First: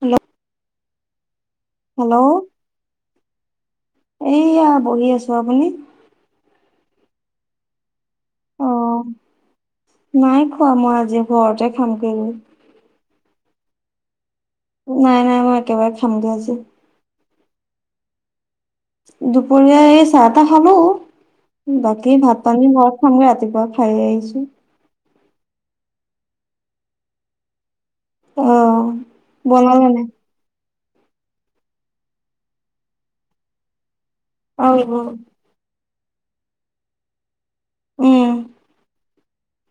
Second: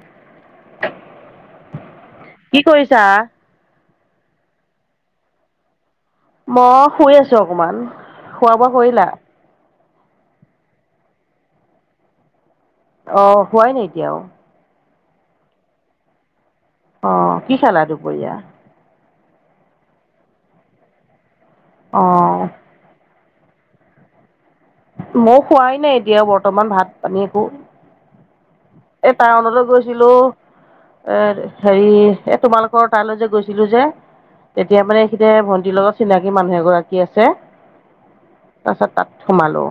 Hello. Hello কি কৰিছা? এয়া বহি আছো, আপুনি? মই শুই আছোঁ, অকমান খোৱা অ বোৱা কৰিলা? নাই খোৱা মই আজি ঘৰতে খাম গে আৰু। অ', শুৱাই নাই এতিয়াও। নাই, নাই মই একেবাৰে খামগৈ আজি। অ', কি খালা দুপৰীয়া? দুপৰীয়া এই চাহ তাহ খালো বাকী অ' ভাত পানী ঘৰত খামগে, ৰাতিপুৱা খাইয়ে আহিছোঁ। মই খোৱাই নাই এতিয়া বৰ্তমান, ভাত পানী একো। অ এ টাউনলৈ বনালে নাই গৈছিলোঁ। এৰ হেৰি এ তোমালোকৰ তালৈ যে গৈছিলো যে, অ তেতিয়া মানে এইখিনিতে ভণ্টিৰ লগত চিনাকী মানুহ এগৰাকী আছে উম তাৰপিছত তাত সোমালো।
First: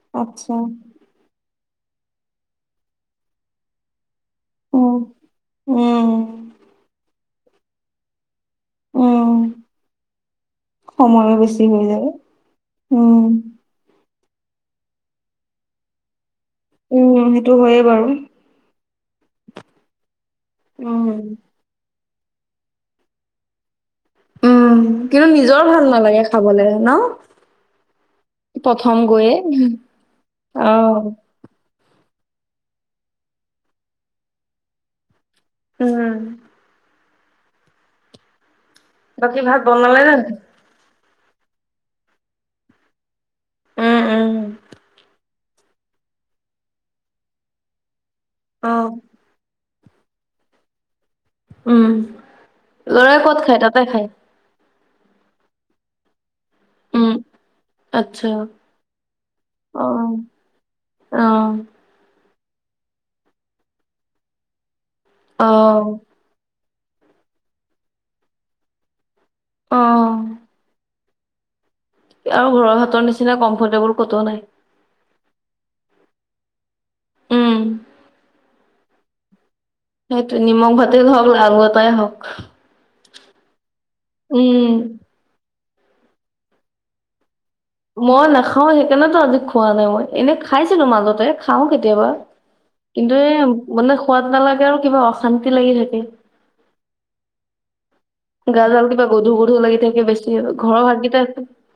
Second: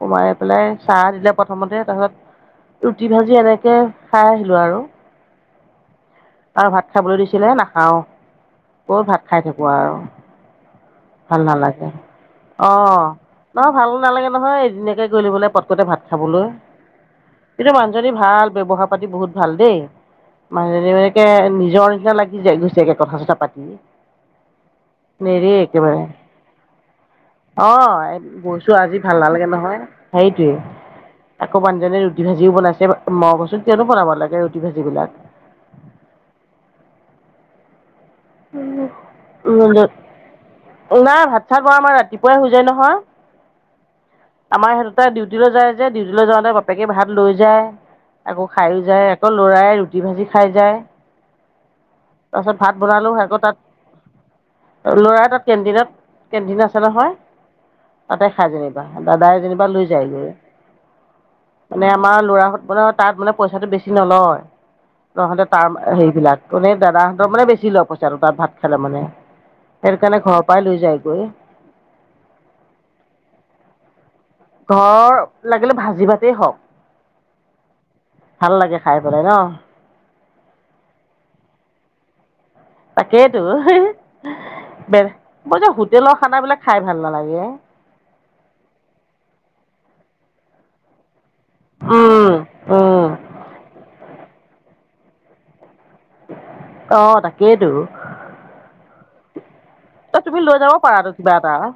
সোমাই আচ্ছা পেলাই চাহ দিলে প্ৰথমতে, তাৰপিছত ৰুটি ভাজি এনেকে খাই আহিলো আৰু, উম উম আৰু ভাত খাবলৈ দিছিলে এ নাখাওঁ। ক'ত ভাত উম খাই থাকো আৰু সময়ো ভাল বেছি হৈ নালাগে। যায় অ উম অ ভালো নালাগে নহয় এদিনীয়াকে গৈ লৈ পেলায় পটকটে ভাত খাবলৈ। উম সেইটো কিন্তু হয়ে বাৰু মানুহজনী ভাল, ব্যৱহাৰ পাতি বহুত ভাল দেই। মানুহজনী উম একে নিজৰ নিচিনা লাগি যায়, গৈছেগে কথা চথা পাতি। উম কিন্তু নেৰেই নিজৰ ভাল একেবাৰে, নালাগে খাবলে ন অ গৈছো প্ৰথম আজি ভাল গৈয়ে নালাগে নহয়, সেইটোৱে। অ', আকৌ মানুহজনী ৰুটি ভাজিও বনাইছে, মই কৈইছো কিয়নো বনাব লাগে ৰুটি ভাজিবিলাক। উম। [unintelligible] বাকী ভাত বনালেনে নাই? নাই ভাত চাত বৰা আমাৰ ৰাতিপুৱাই হৈ যায় উম, উম। নহয়। আমাৰ ইহঁত দুইতাই ডিউ উটি লৈ যায় যে, ডিউটিলৈ যাওঁতে বাপেকে ভাত লৈ যায়, আকৌ খাইয়ো অ'। যায়। আকৌ ল'ৰাই ৰুটি ভাজি খাই যায়। উম। বনালো ল'ৰাই ক'ত আকৌ তাত, খায় তাতে খায়? ল'ৰাৰ তাত কেণ্টিনত কেণ্টিন আছ ছে উম, নহয় তাতে আচ্ছা। খায় যেনিবা, দাদাই যেনিবা লৈ অ'। যায়গৈ। অ। মানে আমাৰ ল'ৰাহঁত তাত মানে পইচাটো বেছি নলয়। তহঁতে তাৰ অ', হেৰিবিলাক মানে দাদাহঁতৰ মানে বেছি লব পইচাটো তাত ভাত খালে মানে। অ'। সেই কাৰণে ঘৰৰ পৰাই লৈ যায়গৈ। আৰু ঘৰৰ হাতৰ নিচিনা কমফৰ্টেবল ক'তো নাই। ঘৰৰ লাগিলে ভাজি ভাতেই হওঁক। উম। ভাল লাগে খাই পেলাই ন। সেইটোৱে নিমখ ভাতেই হওঁক লাওবাটাই হওঁক। তাকেইতো উম, বে মই যে হোটেলৰ খানাবিলাক খাই ভাল নালাগে। মই নাখাও সেইকাৰণেতো আজি খোৱা নাই মই এনে খাইছিলো মাজতে। খাওঁ কেতিয়াবা উম উম কিন্তু এই মানে সোৱাদ নালাগে আৰু কিবা অশান্তি লাগি থাকে। অ তাকেইতো। গা দাল কিবা গধু গধু লাগি থাকে বেছি তুমি লৈ যাব ঘৰৰ পাৰাতো ভাতকিটা কিবা এটা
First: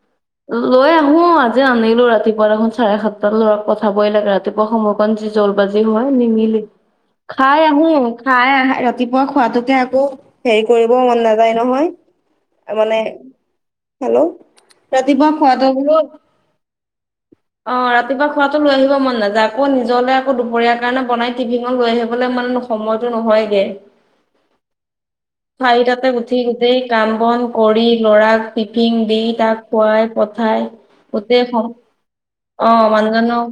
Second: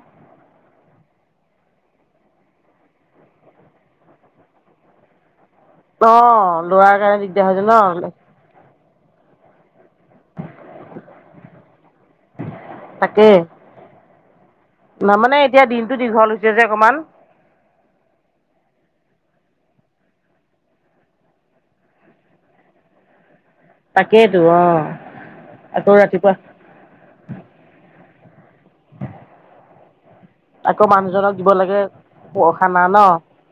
লৈ আহো অ আজি আনিলো ৰাতিপুৱা দেখোন চাৰে সাতটা লৰাৰাক পঠাবই লাগে ৰাতিপুৱা সময়কন যি জল বাজি হয় নিমিলি অ', ল'ৰাৰ কাৰণে দিগদাৰ খাই হৈছে আহোক ন খাই ৰাতিপুৱা খোৱাতোকে আকৌ হেৰি কৰিবও মন নায যায় নহয়, মানে হেল্ল' ন ৰাতিপুৱা মানে এতিয়া খোৱাটো দিনটো বোলো দীঘল হৈছে যে অকণমান। [inaudible] অ ৰাতিপুৱা খোৱাটো লৈ আহিব মন নাযায় আকৌ নিজলে আকৌ দুপৰীয়াাৰ কাৰণে বনাই টিভিঙত লৈ আহিবলৈ মান নো সময়তো নহয়গে। তাকেইতো অ, আকৌ চাৰিটাতে ৰাতিপুৱা উঠি গোটেই কাম বন কৰি লৰাক টিফিন দি তাক খুৱাই পঠ ঠাই আকৌ মানুহজনক গোটেই দিব ঘৰ, লাগে অ খানা ন মানুহজনক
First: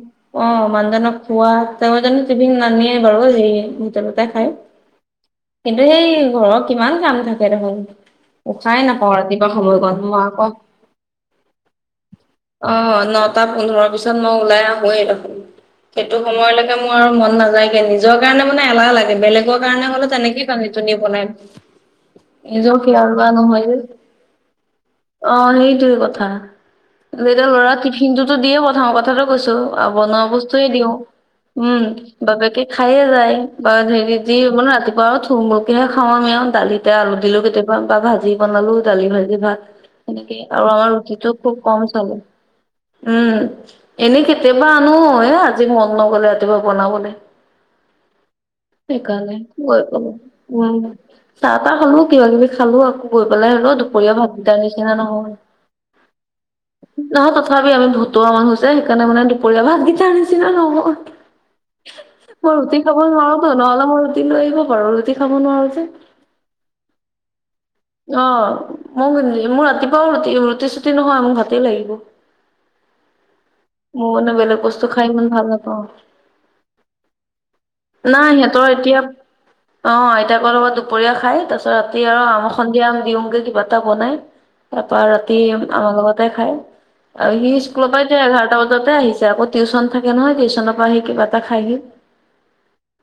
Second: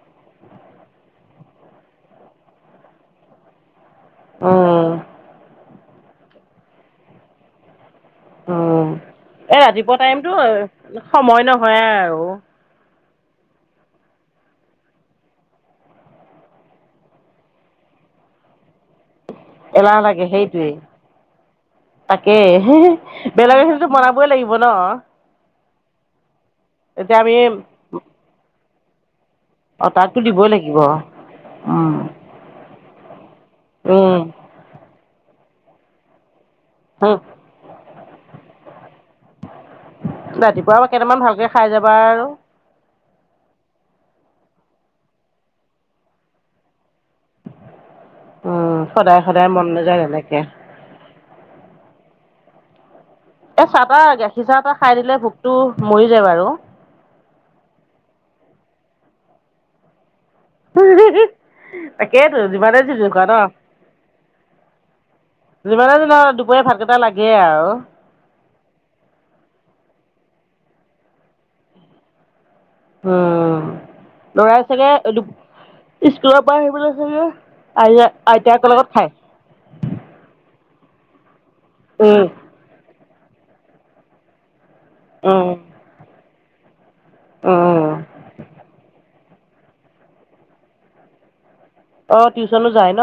অ', মানুহজনক খোৱা, তেওঁ জানো টিভিন নানিয়ে বাৰু সেই হোটেলতে খাই। উম, কিন্তু সেই ঘৰত কিমান কাম থাকে দেখোন। উশাই উম, নাপাওঁ এই সময়কণ ৰাতিপুৱা মই টাইমতো আকৌ সময় নহয় আৰু। অ', নটা পোন্ধৰৰ পিছত মই ওলাই আহোঁয়েই দেখোন। সেইটো সময়লৈকে মোৰ আৰু মন নাযায়গে নিজৰ কাৰণে, মানে এলাহ লাগে বেলেগক কাৰণে এলাহ হ'লে তেনেকেইে তানি তোনি বনাই তাকেই, নিজৰ খিয়াল লোৱা নহয় বেলেগৰ যে খিনিটো বনাবই লাগিব ন'! অ', সেইটোয়ে কথা, এতিয়া লৰা টিফিন টোতো দিয়ে পথাও কথাটো কৈছো। অ', তাকতো বনোৱা দিবই বস্তুয়ে লাগিব দিওঁ। উম, বাপেকে খায়ে যায়, ব হেৰি উম, যি হ'ব ন' ৰাতিপুৱা। বাৰ থুমলকিহে খাও আমি আৰু দালিতে আলু দিলো কেতিয়াবা বা ভাজি বনালো দালি ভাজি ভাত। সেনেকেই আৰু ৰাতিপুৱা আমাৰ কেইটামান ৰুতিটো ভালকে খুব খাই কম যাবা চলে। আৰু উম, এনেই কেতিয়াবা আনো, এ আজি মন নগ'লে ৰাতিপুৱা বনাবলৈ। উম সদায় সেইকাৰনে সদায় মন নাযায় তেনেকে [unintelligible] উম। চাহ-তাহ খালো কিবা কিবি খালো আকৌ। গৈ পেলাই এ হ'লেও চাহ তাহ দুপৰীয়া গাখীৰ ভাতগিটাৰ চাহ তাহ নিচিনা খাই দিলে নহয়। ভোকটো মৰি যায় বাৰু নহয় তথাপিউ আমি ভতুৱা মানুহ হৈছে সেইকাৰণে, মানে দুপৰীয়া ভাতকেইটাৰ নিচিনা নহয়। তাকেইতো মই যিমানে ৰুটি যি খাব নোখোৱা ন নোৱাৰো টো নহ'লে মই ৰুটি লৈ আহিব পাৰোঁ, ৰুটি খাব নোৱাৰো যে। কিবা লাগে আৰু। অ', মোক মোৰ ৰাতিপুৱাও ৰুি-ৰুটি চুটি নহয় মোক ভাতেই লাগিব। উম, মোৰ মানে বেলেগ ল'ৰাই বস্তু চাগে খাই ইমান ভাল নাপাওঁ। স্কুলৰ পৰা আহি পেলাই চাগে নাই সিহঁতৰ আই-আইতাকৰ লগত এতিয়া খায়? অ', আইতাকৰ লগত দুপৰীয়া খাই, তাৰপাছত ৰাতি আৰু উম আম সন্ধিয়াম দিওঁগে কিবা এটা বনাই তাৰ পৰা ৰাতি উম আমাৰ লগতে খাই। আৰু সি উম স্কুলৰ পৰা এতিয়া এঘাৰটা বজাতে আহিছে, আকৌ টউচন থাকে নহয় টিউশচনৰ পৰা আহি কিবা এটা খাইহি। অ', টিউচনো যায় ন'?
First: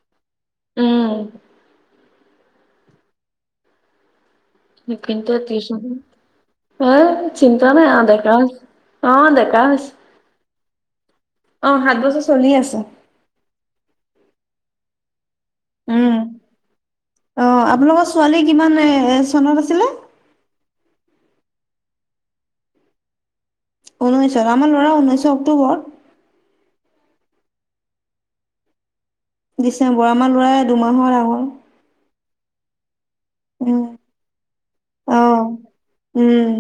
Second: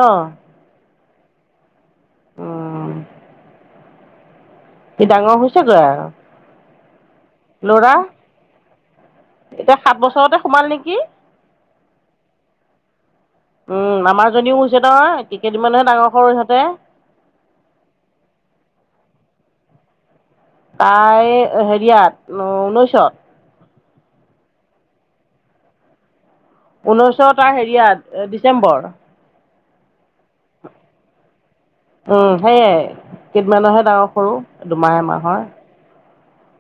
উম। উম। সি কিন্তু ডাঙৰ টিউচন হৈছেগৈ আৰু। এ চিন্তা নাই আৰু ডেকা অ', ডেকা। এ হৈছে। সাত বছৰতে সোমাল নেকি? অ', সাত বছৰ চলি আছে। উম, আমাৰ জনীও হৈছে নহয় কেইদিন মানৰহে উম। ডাঙৰ সৰু ইহঁতে। অ', আপোনালোকৰ ছোৱালী কিমান এ চনত আছিলে? তাই হেৰিয়াত ঊনৈশত। ঊনৈশত, আমাৰ ল'ৰা ঊনৈশৰ অক্টোবৰত। ঊনৈশৰ তাৰ হেৰিয়াত ডিচেম্বৰ। ডিচেম্বৰ আমাৰ ল'ৰা দুমাহৰ ডাঙৰ। উম, সেয়াই উম কেইদিনমানৰহে ডাঙৰ সৰু দুমাহ অ এমাহৰ। উম।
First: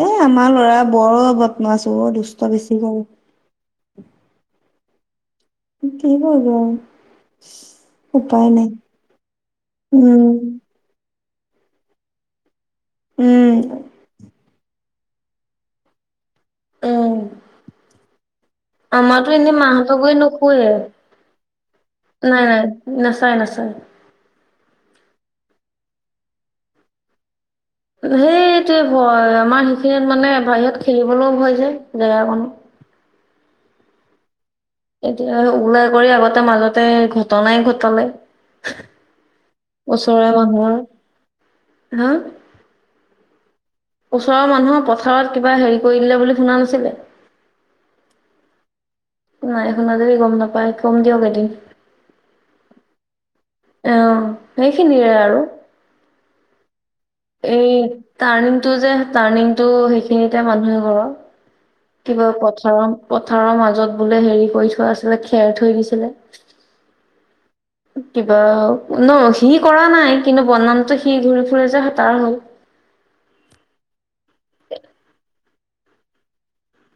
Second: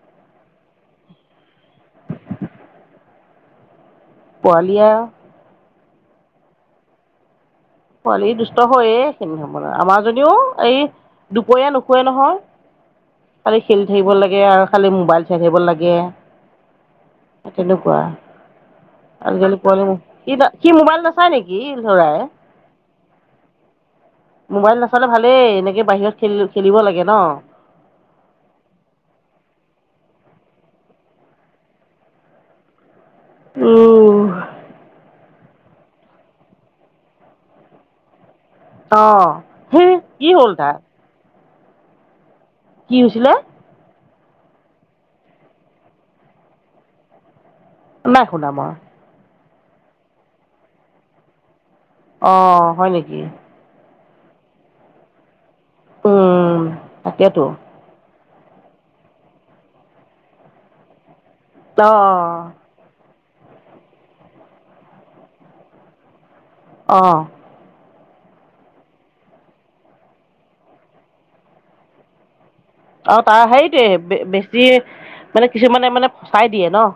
এ আমাৰ লৰা বৰ বদমাছ অ', দুষ্ট বেছি কৰে। পোৱালি আৰু। কি কৰিব আৰু। পোৱালী উপায় দুষ্ট নাই হয়েই সেইখিনি সময়ত, আমাৰ জনীও উম এই দুপৰীয়া নোশোৱে নহয়। উম। খালি খেলি থাকিব লাগে আৰু খালি মোবাইল চাই থাকিব লাগে। উম তেনেকুৱা। আমাৰতো আজিকালি এনেই কালি মাহঁতৰ পোৱালি গুৰিত নুশুৱে ই মোবাইল নাচায় নেকি ই লৰাই। নাই নাই নাচায় নাচায়। মোবাইল নাচালে ভালেই এনেকে বাহিৰত খেলি খেলিব লাগে ন। সেইটোৱে ভয় আমাৰ সেইখিনিত মানে বাহিৰত খেলিবলৈও ভয় যে জেগা কণ। উম। এতিয়া ওলাই কৰি আগতে মাজতে ঘটনাই ঘটালে। অহ। ওচৰে মানুহৰ হা। কি হৈছিলে? ওচৰৰ মানুহৰ পথাৰত কিবা হেৰি কৰি দিলে বুলি শুনা নাছিলে। নাই শুনা মই। নাই শুনা যদি গম নাপায় কম দিয়ক এদিন। অ হয় নেকি? অ সেইখিনিৰে আৰু। উম। তাকেতো এই টাৰ্ণিং টো যে টাৰ্ণিং টো সেইখিনিতে মানুহে এঘৰৰ অ কিবা পথাৰ পথাৰৰ মাজত বোলে হেৰি কৰি থোৱা আছিলে খেৰ থৈ দিছিলে। অঁ। [inaudible] কিবা ন সি কৰা নাই কিন্তু বদনামটো সি ঘূৰি ফুৰি যে হেই তাৰ হ'ল। অ তাৰ সেইটোয়ে বেছি মানে কিছুমানে মানে ফচাই দিয়ে ন।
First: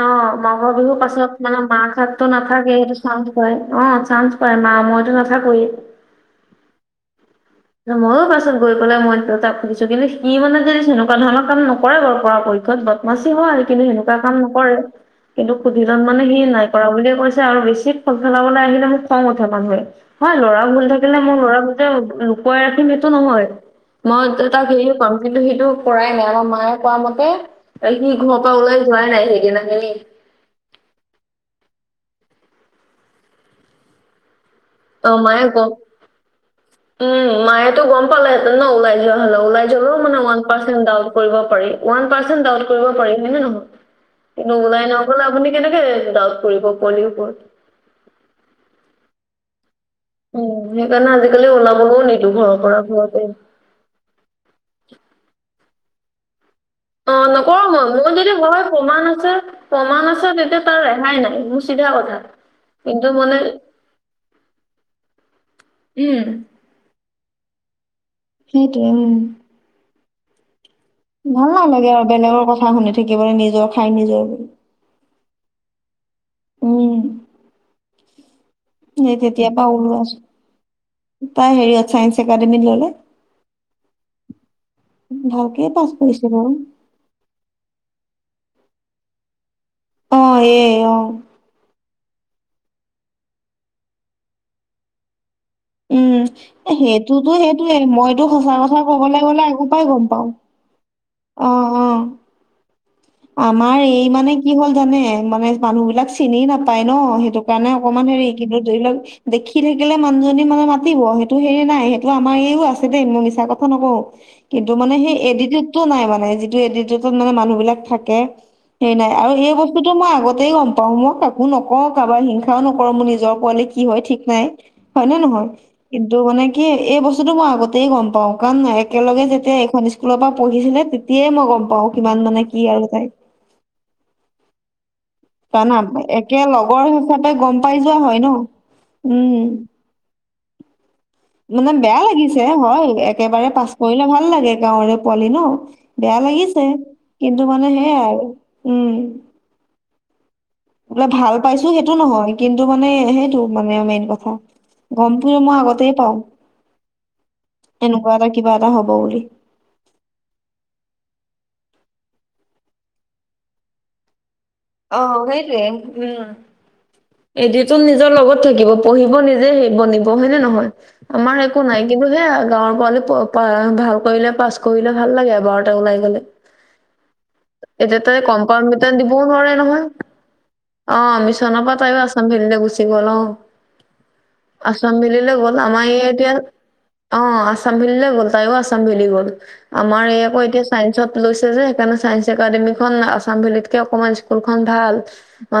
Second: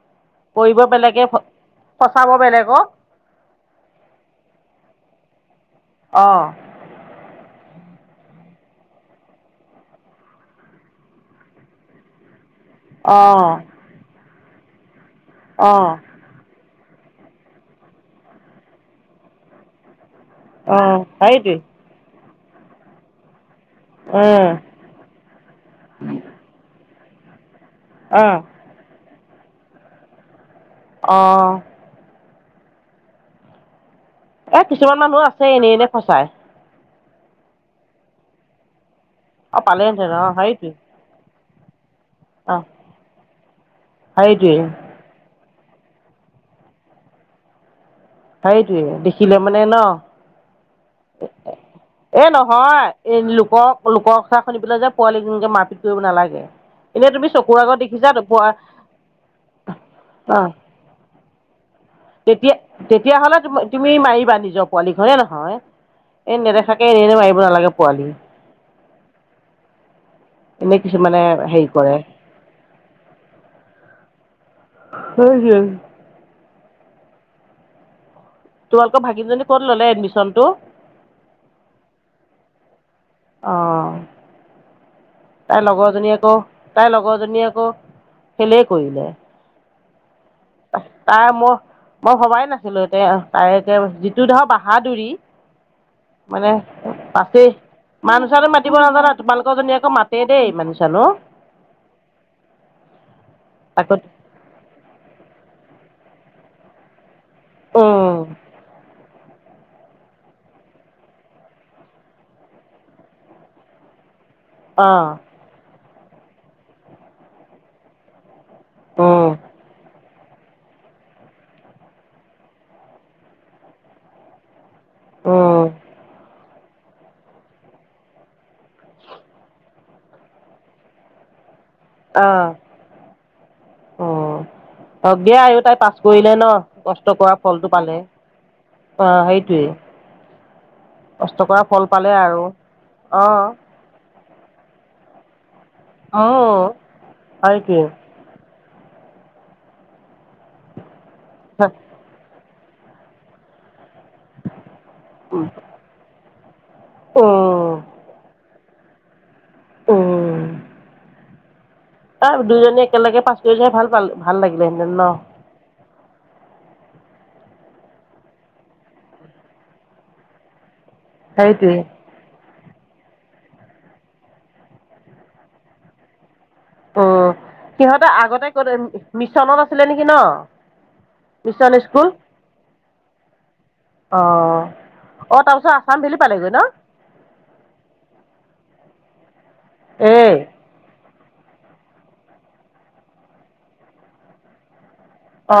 অ মাঘৰ কৰিব বিহুৰ বেলেগে পাছত মানে মাহঁততো ফচাব বেলেগক নাথাকেই চান্স পায় অ চান্স পায় মা মইতো নাথাকোৱেই। অঁ। ময়ো পাছত গৈ পেলাই মই তাক সুধিছো কিন্তু সি মানে যদি তেনেকুৱা ধৰণৰ কাম নকৰে বাৰু পৰা পক্ষ- ত অ বদমাচি হয় কিন্তু সেনেকুৱা কাম নকৰে কিন্তু অ সুধিলত মানে সি নাই কৰা বুলিয়ে কৈছে আৰু বেছি ফল খেলাবলৈ আহিলে মোক খং উঠে মানুহে। হয় লৰা অ ভুল থাকিলে মই সেইটোৱে লৰা ভুল যে লুকুৱাই ৰাখিম এইটো নহয় উম মই তাক হেৰি কম কিন্তু সিটো কৰাই নাই আমাৰ মায়ে কোৱা মতে সি অ ঘৰৰ পৰা ওলাই যোৱাই নাই সেইদিনা খনি। অঁ। এ কিছুমান অ মানুহো মায়ে আছেই গম এনেই এনেই ফচাই। উম মায়ো গম পালে হেঁতেন ন ওলাই যোৱা হ'লে অ ওলাই যাবও পালেহেঁতেন মানে অ ওৱান সেইটোৱে পাৰ্চেণ্ট দাউত কৰিব পাৰি ৱান্ত পাৰ্চেণ্ট অ দাউত কৰিব পাৰি হয় নে সেইটোৱে নহয়। নহলে আপুনি কেনেকে ডাউট কৰিব পোৱালিৰ ওপৰত। সেইটোৱে দেখিলে মানে ন উ সেইকাৰণে আজিকালি ওলাবলৈও এই নিদি ঘৰৰ পৰা নহয় এই ঘৰতে। লোকৰ লোকৰ কথা শুনি পেলাই যে পোৱালী এনেকে মাৰপিত কৰিব নালাগে। এনেই অ তুমি চকুৰ নকৰো আগত মই দেখিছা মোৰ যদি হয় প্ৰমাণ আছে প্ৰমাণ আছে অঁ তেতিয়া ৰেহাই নাই মোৰ চিধা কথা। তেতিয়া কিন্তু মানে তেতিয়াহ'লে তুমি মাৰিবা নিজৰ পোৱালিক হয়নে নহয় উম এই নেদেখা এ এনে এনে মাৰিব নালাগে পোৱালি। সেইটোৱে উম। এনেই কিছুমানে ভাল হেৰি নাই কৰে আৰু বেলেগৰ কথা শুনি থাকিবলৈ নিজৰ খাই নিজৰ বুলি। হম হম। উম। তোমালোকৰ সেই ভাগিনজনী তেতিয়াৰ পৰা ক'ত ল'লে ওলোৱা এডমিশ্যনটো? তাই হেৰিয়ত চাইন্স একাডেমীত ললে। অঁ তাইৰ ভালকে পাছ লগৰজনী পৰিছে আকৌ বাৰু। তাইৰ লগৰজনীয়ে আকৌ ফেলেই কৰিলে। অ এই অ তাই মই মই ভবাই নাছিলো এতিয়া তাই এতি যিটো ধৰ বাহাদুৰি। উম। মানে এ সেইটোতো পাছেই সেইটোয়ে মইতো মানুহ চানুহ সচা মাতিব কথা নাজানা কবলৈ গ'লে তোমালোকৰ আগৰ জনী পৰাই আকৌ গম মাতে পাও। দেই মানুহ চানুহ অ অ। আমাৰ তাকত এই মানে কি হ'ল জানে মানে মানুহ বিলাক চিনি এ নাপায় ন'। সেইটো কাৰনে অকণমান উম হেৰি কিন্তু ধৰি লওক- দেখি থাকিলে মানুহজনী মানে মাতিব সেইটো হেৰি নাই সেইটো আমাৰ এইও আছে দেই মই মিছা কথা নকওঁ। কিন্তু অ মানে সেই এতিতিয়ুদটো নাই মানে যিটো এটিতিয়ুটত মানে মানুহ বিলাক থাকে- এই নাই উম আৰু এই বস্তুটো মই আগতেই গম- পাওঁ। মই কাকো নকওঁ কাৰোবাৰ হিংসাও নকৰো মোৰ নিজৰ পোৱালি কি হয় ঠিক নাই। হয়নে নহয়? উম কিন্তু মানে কি এই বস্তুটো মই আগতেই গম পাওঁ কাৰণ একেলগে যেতিয়া এইখন ইছ- কোলৰ পৰা পঢ়িছিলে তেতিয়াই মই গম পাওঁ কিমান অ মানে কি আৰু তাই। পাবি এ আৰু জানা তাই পাছ কৰিলে একে ন, লগৰ কষ্ট হিচাপে কৰা গম ফলটো পাই পালে। যোৱা হয় ন অঁ উম সেইটোৱেই। মানে বেয়া পালে লাগিছে আৰু হয় অ একেবাৰে পাচ- কৰিলে ভাল লাগে গাঁৱৰে পোৱালি ন বেয়া উম লাগিছে, কিন্তু মানে সেইটোৱে সেয়াই আৰু। উম। বোলে ভাল পাইছো সেইটো নহয় কিন্তু মানে সেইটো মানে মেইন কথা। গমটো মই আগতেই পাওঁ। ওম। এনেকুৱা এটা কিবা এটা হ'ব বুলি। ওম। তাৰ দুইজনী একেলগে পাছ কৰি যাই ভাল পালো- ভাল লাগিলেনে? অ সেইটোৱে উম। এদিনতো নিজৰ লগত থাকিব পঢ়িব নিজে হেৰি বনিব। হয় নে নহয়? আমাৰ একো সেইটোৱে নাই কিন্তু- টোৱেআও গাঁৱৰ পোৱালি প পা ভাল কৰিলে পাছ কৰিলে ভাল লাগে এবাৰতে ওলাই গ'লে। উম এতিয়া সিহঁতে তাই আগতে কম্পাউড ক'ত মিটাৰ দিবও নোৱাৰে মিছনত আছিলে নহয়। নেকি ন অ মিছন বিছনাপা- তায় স্কুল আছামভেলিলৈ গুচি গ'ল অ। অ অ আছামভেলিলৈ গ'ল তাৰপিছত আমাৰ আছাম ই ভেলি এতিয়া- পালেগৈ ন অ আছামভেলিলৈ গ'ল তাইও আছামভেলি গ'ল। আমাৰ এই আকৌ এতিয়া- চাইন্সত লৈছে যে সেইকাৰণে চাইন্স একাডেমিখন আছাম ভেলীতকে অকমান স্কুলখন ভাল।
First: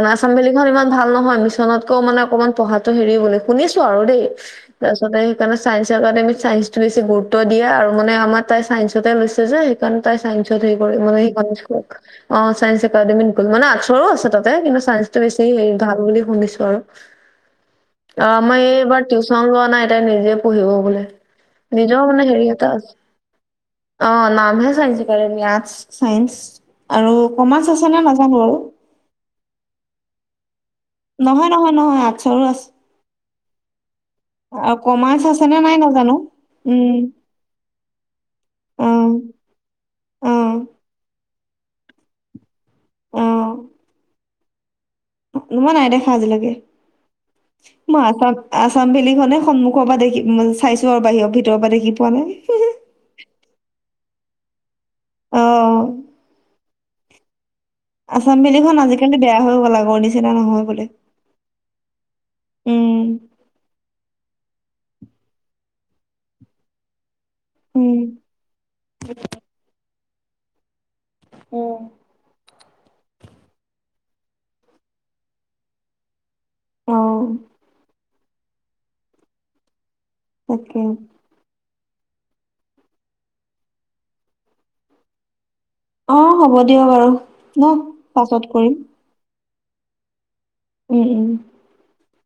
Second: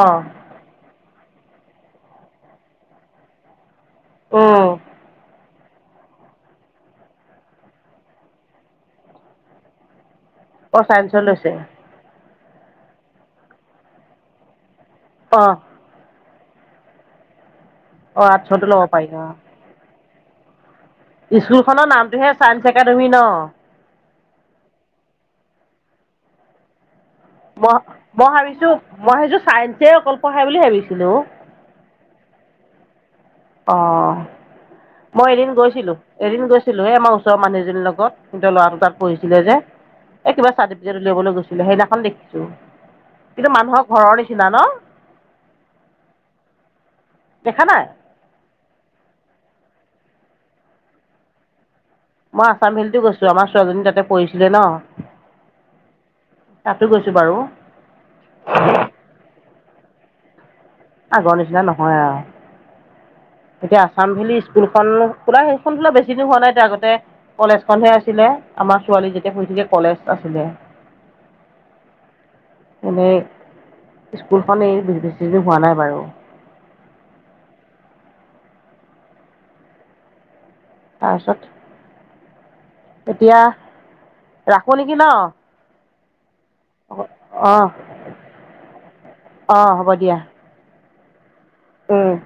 অ ভেলিখন ইমান ভাল নহয় মিছনতকও অকনমান পঢ়াটো হেৰি বুলি- শুনিছো আৰু দেই। উম তাৰ পিছতে মানে চাইন্স একাডেমিত চায়ন্সটো বেছি গুৰুত্ব দিয়ে আৰু মানে আমাৰ তাই চাইন্ঞ্চতে লৈছে যে- কাৰণ তাই চাইন্সত হেৰি অ কৰিব মই চাইন্সত লৈছে ইকনমিক- অ ছাইন্স একাডেমিত গ'ল মানে আৰ্টছৰু আছে তাতে কিন্তু চাইন্স টো বেছি অ হেৰি- টান বুলি শুনিছো আৰু অ মই আৰ্টছতো ল'ব এইবাৰ পাৰি অ টিউচন লোৱা নাই। তাই নিজে পঢ়িব বোলে। স্কুলখনৰ নিজৰ মানে নামটোহে হেৰি এটা ছায়ন্স আছে। একাডেমী ন? অ', নামহে চজালি মেথছ চাইন্স আৰু কমাৰ্চ মই আছে নে মই নাজানোঁ আৰু। ভাবিছো মই সেইছো ছাইেঞ্চে অকল পঢ়ে বুলি ভাবিছিলোঁ। নহয়, নহয়, নহয় আৰ্টচৰো আছে। অ'। চাইন্স মই আছে এদিন নাই গৈছিলো নাজানোঁ। এদিন গৈছিলো আমাৰ ওচৰৰ মানুহ এজনীৰ লগত কিন্তু ল'ৰা দুটাত অ', পঢ়িছিলে যে এই কিবা অ', চাৰ্টিফিকেট উলিয়াবলৈ গৈছিলে সেইদিনাখন দেখিছোঁ কিন্তু অ', মানুহৰ ঘৰৰ নিচিনা ন। মই নাই দেখা আজিলৈকে দেখা নাই মই আছাম ভেলী খনে সন্মখৰ পৰা দেখি চাইছোঁ আৰু বাহিৰৰ ভিতৰৰ পৰা দেখি পোৱা নাই। মই আছাম ফিল্ডো গৈছোঁ আমাৰ ছোৱালী তাতে পঢ়িছিলে ন। অ'। তাতো গৈছোঁ বাৰু। আচাম ভেলিখন আজিকালি বেয়া হৈ গ'ল আগৰ নিচিনা নহয় বোলে। আগৰ নিচিনা নহয় আৰু। উম। এতিয়া আছাম ভেলী স্কুলখন খোলা সেইখনো বেছি দিন হোৱা নাই এতিয়া আগতে কলেজখনহে উম, আছিলে আমাৰ ছোৱালী যেতিয়া শুছিলাকে কলেজ আছিলে। উ। মানই স্কুলখনেই বেছিদিন হোৱা নাই বাৰু। অ'। অকে। তা পাছত। এতিয়া ৰাখো নেকি ন। অ', হ'ব দিয়ক বাৰু ন পাছত কৰিম। অ', হ'ব দিয়া। উম, উম। উম।